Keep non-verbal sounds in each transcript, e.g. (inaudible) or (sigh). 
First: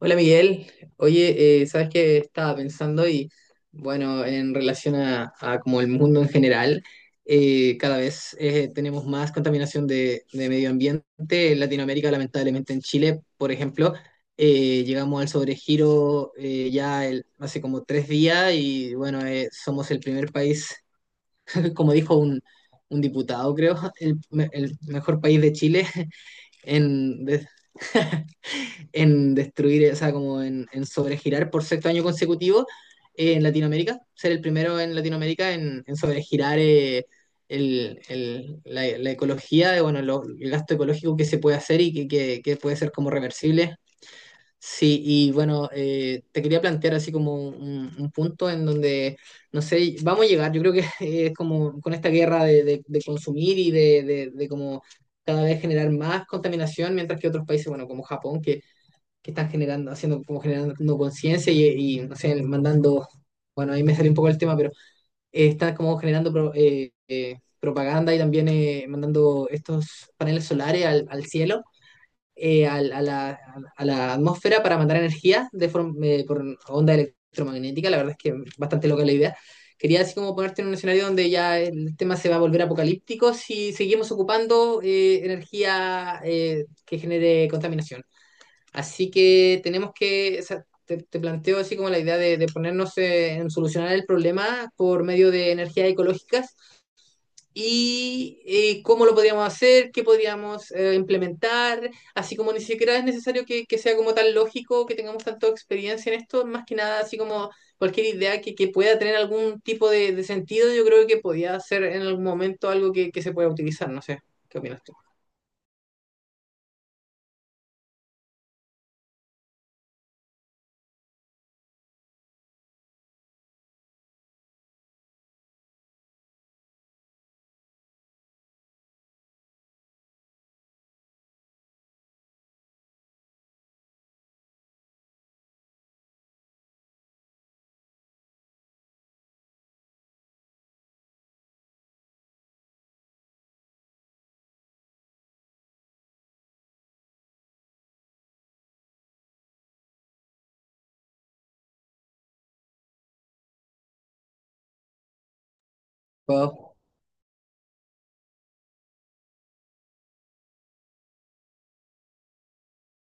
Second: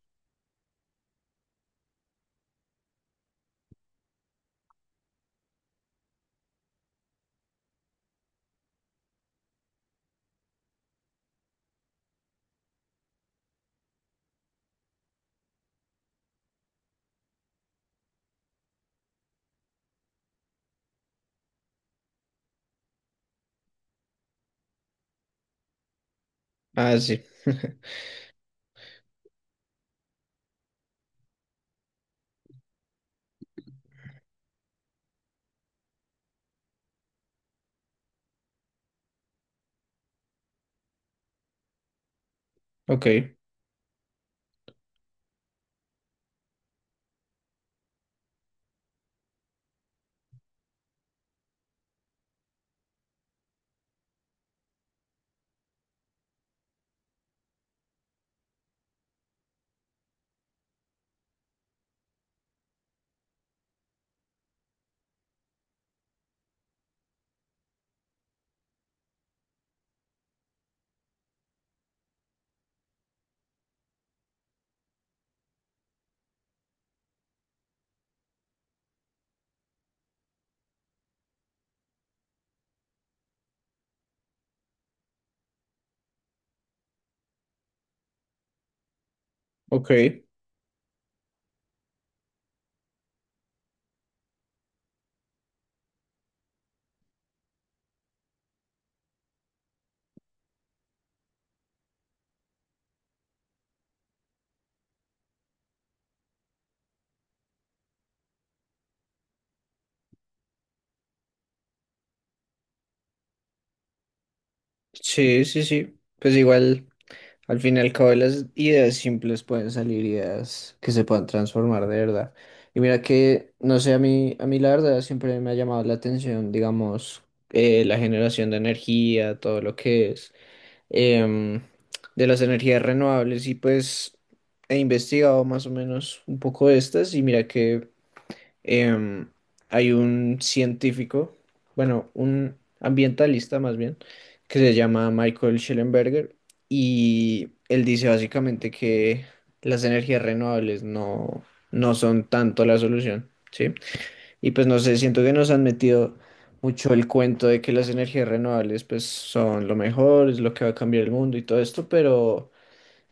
Hola, Miguel. Oye, sabes, que estaba pensando y bueno, en relación a como el mundo en general, cada vez tenemos más contaminación de medio ambiente. En Latinoamérica, lamentablemente, en Chile, por ejemplo, llegamos al sobregiro ya hace como tres días y bueno, somos el primer país, (laughs) como dijo un diputado, creo, (laughs) el mejor país de Chile (laughs) Ah, sí. en, en destruir, o sea, como en sobregirar por sexto año consecutivo en Latinoamérica, ser el primero en Latinoamérica en sobregirar la ecología, bueno, el gasto ecológico que se puede hacer y que puede ser Ok, como reversible. Sí, y bueno, te quería plantear así como un punto en donde, no sé, vamos a llegar, yo creo que (laughs) es como con esta guerra de consumir y de como cada vez generar más contaminación, mientras que otros países, bueno, como Japón, que están generando, haciendo como generando conciencia y, no sé, mandando, bueno, ahí me salió un poco el tema, pero están como generando propaganda y también mandando estos paneles solares al cielo, eh, al- a, la, a la atmósfera para mandar energía de forma, por onda electromagnética. La verdad es que bastante loca la idea. Quería así como ponerte en un escenario donde ya el tema se va a volver apocalíptico si seguimos ocupando energía que genere contaminación. Así que ok. tenemos que, o sea, te planteo así como la idea de ponernos en solucionar el problema por medio de energías ecológicas y cómo lo podríamos hacer, qué podríamos implementar, así como ni siquiera es necesario que sea como tan lógico, que tengamos tanta experiencia en esto, más que nada así como cualquier idea que pueda tener algún tipo de sentido. Yo creo que podría ser en algún momento algo que se pueda utilizar, no sé, ¿qué opinas tú? Sí, sí, sí. Pues igual, al fin y al cabo, de las ideas simples pueden salir ideas que se puedan transformar de verdad. Y mira que, no sé, a mí la verdad siempre me ha llamado la atención, digamos, la generación de energía, todo lo que es em, de las energías renovables. Y pues he investigado más o menos un poco de estas y mira que em, hay un científico, bueno, un ambientalista más bien, que se llama Michael Schellenberger y él dice básicamente que las energías renovables no son tanto la solución, ¿sí? Y pues no sé, siento que nos han metido Wow. mucho el cuento de que las energías renovables pues son lo mejor, es lo que va a cambiar el mundo y todo esto, pero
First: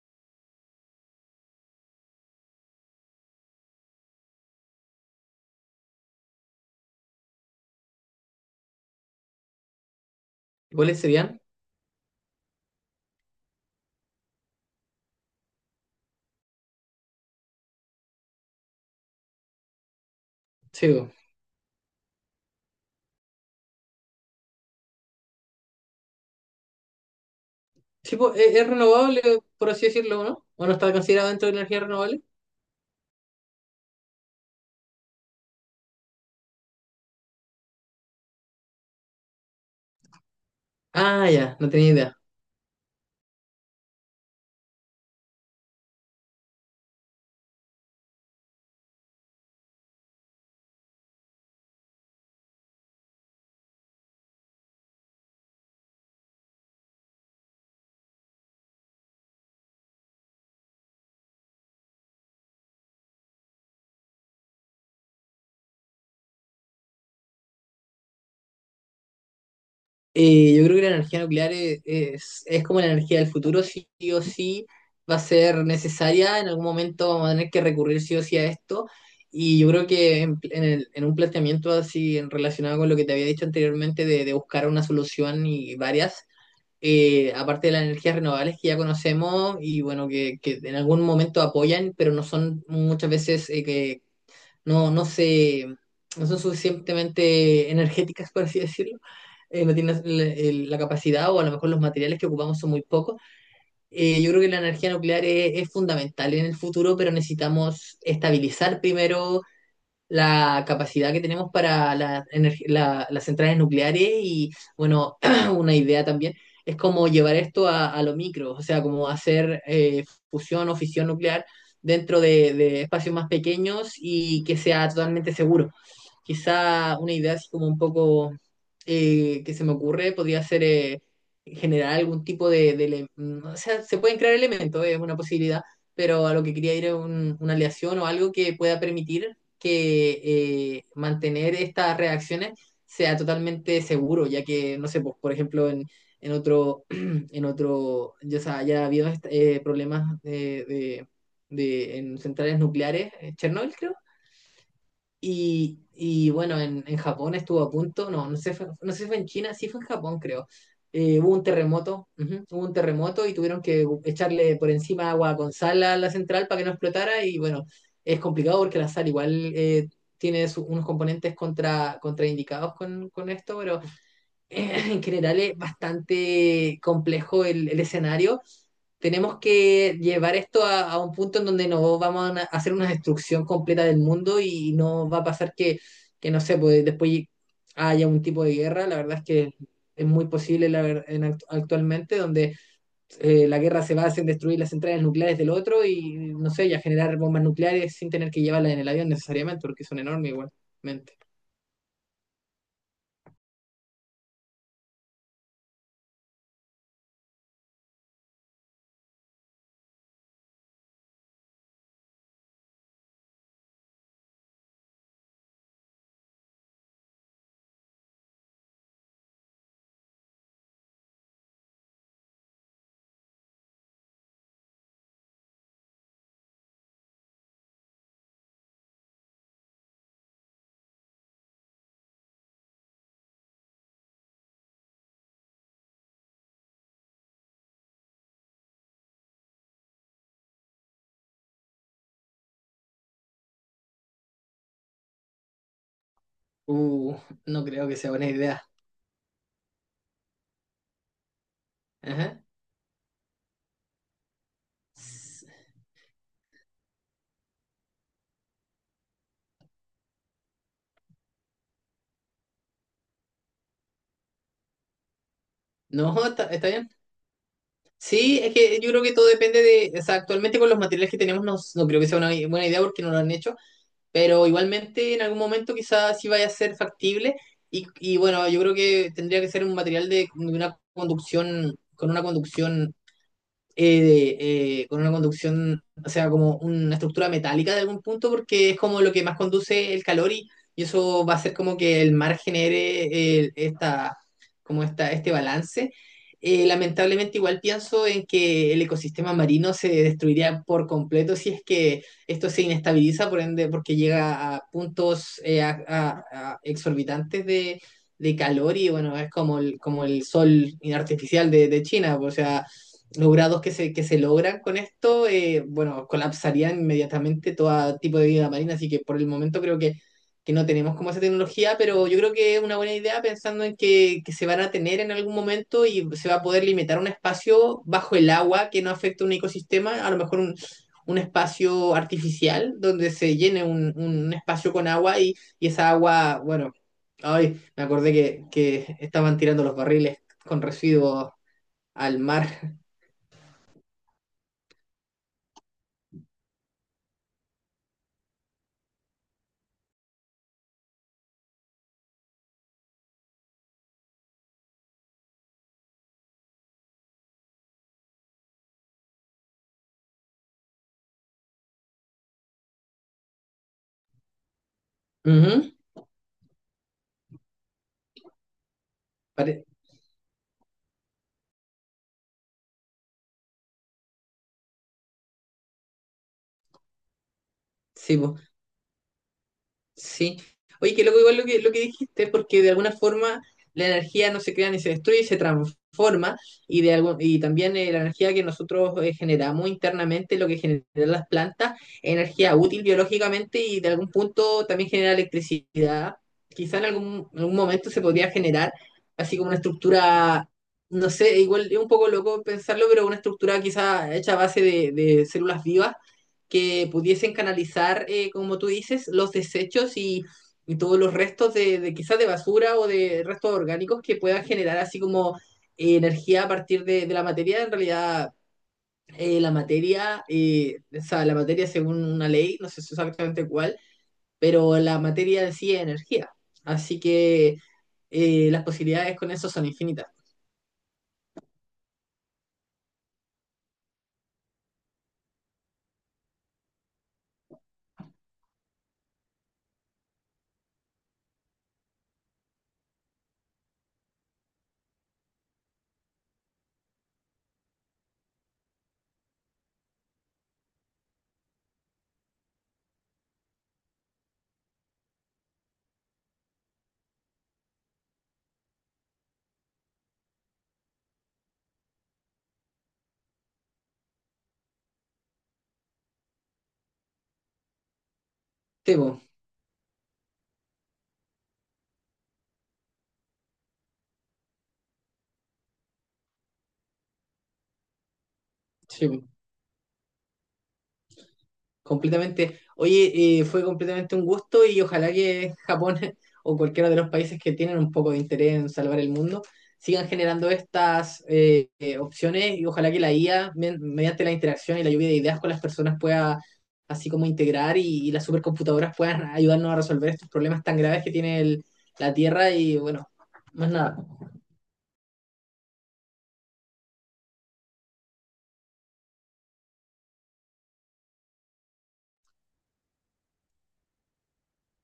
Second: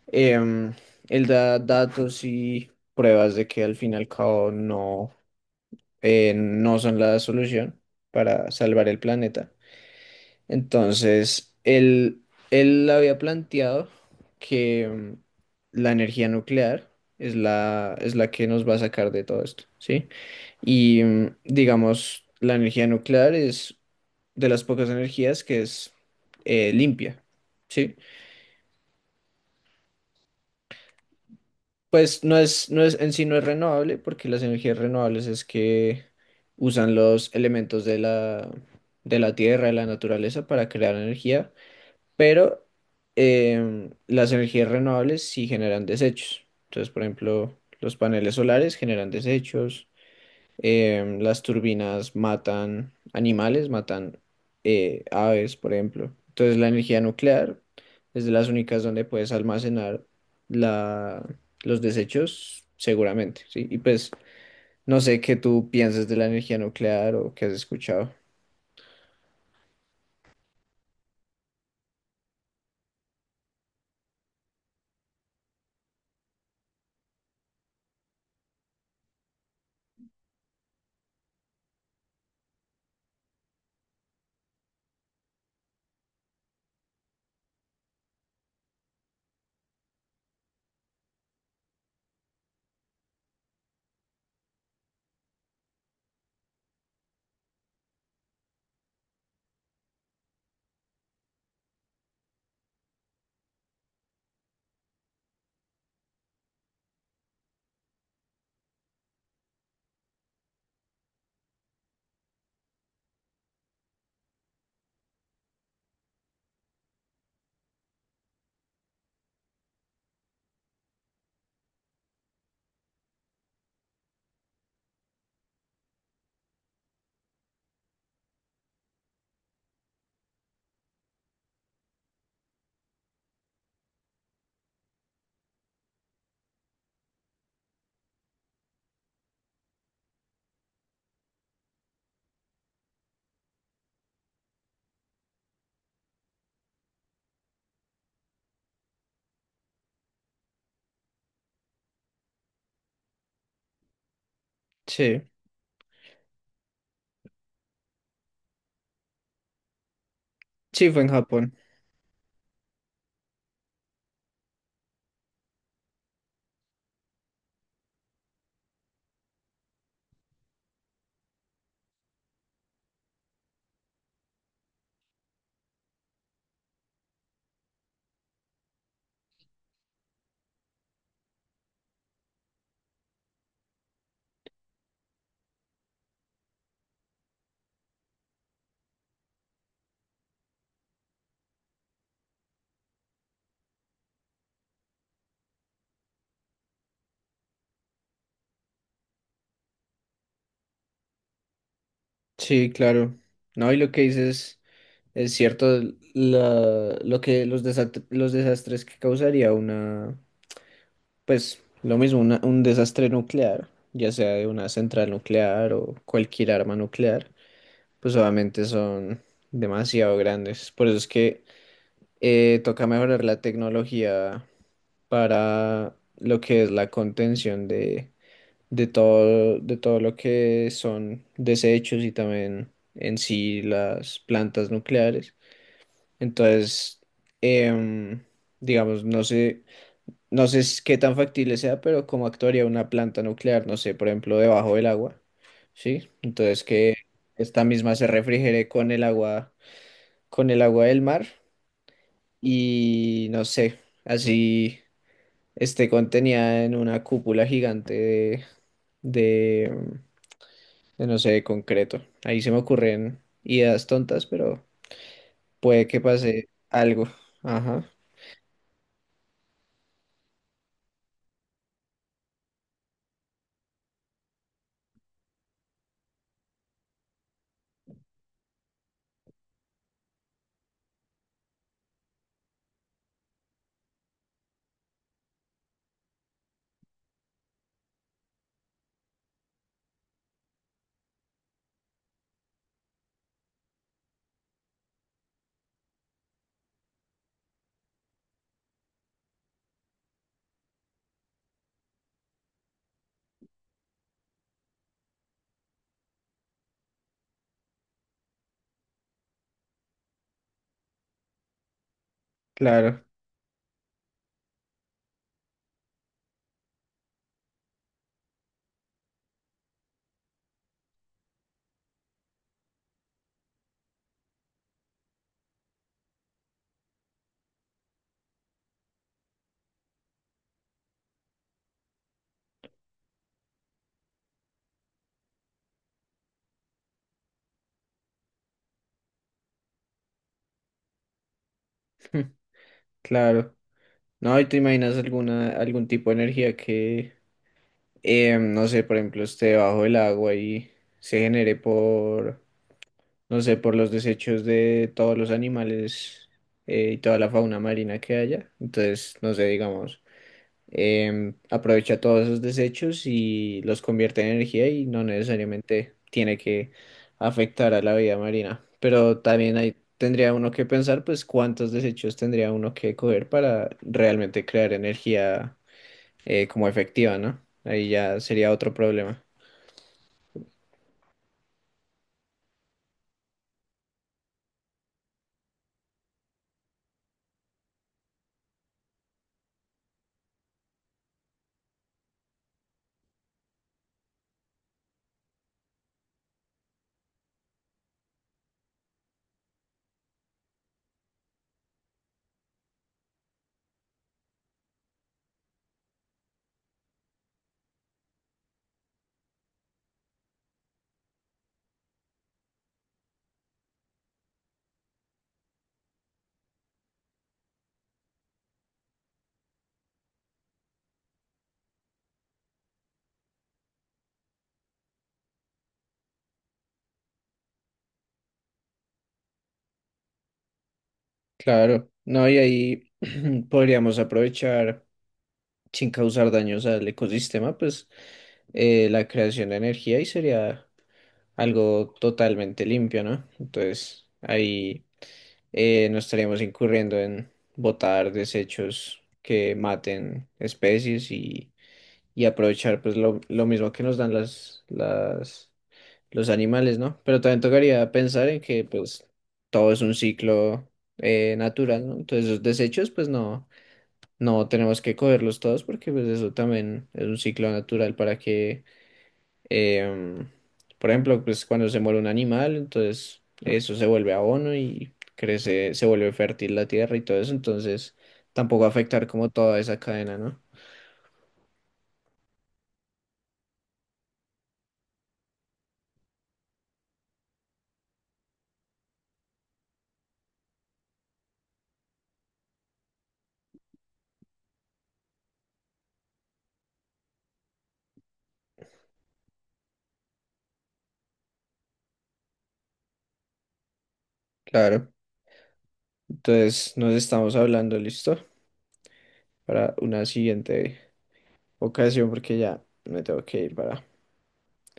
em, él da datos y pruebas de que al fin y al cabo no son la solución para salvar el planeta. ¿Cuáles serían? Entonces, él había planteado que la energía nuclear es la que nos va a sacar de todo esto, ¿sí? Y Sí. Digamos, la energía nuclear es de las pocas energías que es limpia, ¿sí? Sí, po, es renovable, por así decirlo, ¿no? ¿O no está considerado dentro de la energía renovable? Pues no es, en sí no es renovable, porque las energías renovables es que usan los elementos de de la tierra, de la naturaleza para crear Ah, energía, ya, no tenía idea. pero las energías renovables sí generan desechos. Entonces, por ejemplo, los paneles solares generan desechos, las turbinas matan animales, matan aves, por ejemplo. Entonces la energía nuclear es de las únicas donde puedes almacenar la, los desechos seguramente, ¿sí? Y pues no sé qué tú pienses de la energía nuclear o qué has escuchado. Yo creo que la energía nuclear es como la energía del futuro, sí o sí va a ser necesaria. En algún momento vamos a tener que recurrir sí o sí a esto, y yo creo que en un planteamiento así relacionado con lo que te había dicho anteriormente de buscar una solución y varias, aparte de las energías renovables que ya conocemos y bueno, que en algún momento apoyan, pero no son muchas veces que no, no son suficientemente energéticas, por así decirlo. No tienen la capacidad o a lo mejor los materiales que ocupamos son muy pocos. Yo creo que la energía nuclear es fundamental en el futuro, pero necesitamos estabilizar primero la capacidad que tenemos para las centrales nucleares y bueno, (clears throat) una idea también es como llevar esto a lo micro, o sea, como hacer fusión o fisión nuclear dentro de espacios más pequeños y que sea totalmente seguro. Quizá una idea así como un poco que se me ocurre podría ser generar algún tipo o sea, se pueden crear elementos, es una posibilidad, pero a lo que quería ir es una aleación o algo que pueda permitir que mantener estas reacciones sea totalmente seguro, ya que, no sé, pues, por ejemplo, (clears throat) en otro, ya, ya ha habido problemas de, en centrales nucleares. Eh, Chernobyl, creo, Sí, y bueno, en Japón estuvo a punto, no, no sé, no sé si fue en China, sí fue en Japón, creo. sí, fue en Hubo un Japón. terremoto, ujú, hubo un terremoto y tuvieron que echarle por encima agua con sal a la central para que no explotara. Y bueno, es complicado porque la sal igual tiene unos componentes contra, contraindicados con esto, pero (laughs) en general es bastante complejo el escenario. Tenemos que llevar esto a un punto en donde no vamos a a hacer una destrucción completa del mundo y no va a pasar que no sé, pues después haya un tipo de guerra. La verdad es que es muy posible la ver- en act- actualmente, donde la guerra se basa en destruir las centrales nucleares del otro y, no sé, ya generar bombas nucleares sin tener que llevarlas en el avión necesariamente, porque son enormes igualmente. Sí, claro. No, y lo que dices es cierto, lo que los desastres que causaría una. Pues lo mismo, un desastre nuclear, ya sea de una central nuclear o cualquier arma nuclear, pues obviamente son demasiado grandes. Por eso es que toca mejorar la tecnología para lo que es la contención de todo lo que son desechos y también en sí las plantas nucleares. Entonces, em, digamos, no sé. Qué tan factible sea, pero cómo actuaría una planta nuclear, no sé, por ejemplo, debajo del agua, ¿sí? Entonces que Uh, no esta creo que misma sea se buena idea. refrigere con el agua del mar Ajá. y no sé, así esté contenida en una cúpula gigante de, de, no sé, de concreto. Ahí se me ocurren ideas tontas, pero puede que No, está, pase está bien. algo. Ajá, Sí, es que yo creo que todo depende de, o sea, actualmente con los materiales que tenemos no, no creo que sea una buena idea porque no lo han hecho, pero igualmente en algún momento quizás sí vaya a ser factible y bueno, yo creo que tendría que ser un material de una conducción, con una conducción con una conducción, o sea, como una estructura metálica de algún punto, porque es como lo que más conduce el calor y eso va a hacer como que el mar genere esta, este balance. Lamentablemente igual pienso en que el ecosistema marino se destruiría por completo si es que esto se inestabiliza, por ende, porque llega a puntos a exorbitantes de calor. Y bueno, es como el sol artificial de China. O sea, claro, los grados que se logran con esto, bueno, colapsarían inmediatamente todo tipo de vida marina, así que por el momento creo que no tenemos como esa tecnología, pero yo creo que es una buena idea, pensando en que se van a tener en algún momento y se va a poder limitar un espacio bajo el agua que no afecte un ecosistema, a lo mejor un espacio artificial donde se llene un espacio con agua, y esa agua, bueno, ay, me acordé que estaban tirando los barriles con residuos al (laughs) mar. claro. No, ¿y te imaginas alguna, algún tipo de energía que no sé, por ejemplo, esté debajo del agua y se genere por, no sé, por los desechos de todos los animales y toda la fauna marina que haya. Entonces, no sé, digamos, aprovecha todos esos desechos y los convierte en energía y no Ujú. necesariamente tiene que afectar a la vida marina. Pero también Pare- ahí tendría uno que pensar, pues, cuántos desechos tendría uno que coger para realmente crear energía como efectiva, ¿no? Ahí sí, ya po, sería otro problema. sí. Oye, qué loco igual lo lo que dijiste, porque de alguna forma la energía no se crea ni se destruye, se transforma, y, de algún, y también la energía que nosotros generamos internamente, lo que generan las plantas, energía útil biológicamente y de algún punto también genera electricidad. Quizá en algún momento se podría generar así como una estructura, no sé, igual es un poco loco pensarlo, pero una estructura quizá hecha a base de células vivas que pudiesen canalizar, como tú dices, los desechos y todos los restos de quizás de basura o de restos orgánicos que puedan generar así como energía a partir de la materia. En realidad, la materia, o sea, la materia, según una ley, no sé exactamente cuál, pero la materia en sí es energía. Así que las posibilidades con eso son infinitas. Claro, no, y ahí (clears throat) podríamos aprovechar sin causar daños al ecosistema, pues la creación de energía y sería algo totalmente limpio, ¿no? Entonces ahí no estaríamos incurriendo en botar desechos que maten especies y aprovechar pues lo mismo que nos dan las los animales, ¿no? Pero también tocaría pensar en que pues todo es un ciclo natural, ¿no? Entonces los desechos pues no tenemos que cogerlos todos porque pues eso también es un ciclo natural para que, Temo, em, por ejemplo, pues cuando se muere un animal, entonces eso se vuelve abono y crece, se vuelve fértil la tierra y todo eso, entonces tampoco afectar sí. como toda esa cadena, ¿no? Completamente. Oye, fue completamente un gusto, y ojalá que Japón (laughs) o cualquiera de los países que tienen un poco de interés en salvar el mundo sigan generando estas opciones, y ojalá que la IA, mediante la interacción y la lluvia de ideas con las personas, pueda así como integrar y las supercomputadoras puedan ayudarnos a resolver estos problemas tan graves que tiene la Tierra, y bueno, más nada. Claro, entonces nos estamos hablando, ¿listo? Para una siguiente ocasión porque ya me tengo que ir para.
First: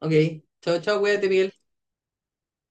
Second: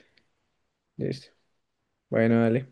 Ok, chao, chao, cuídate, Listo. Miguel. Bueno, dale.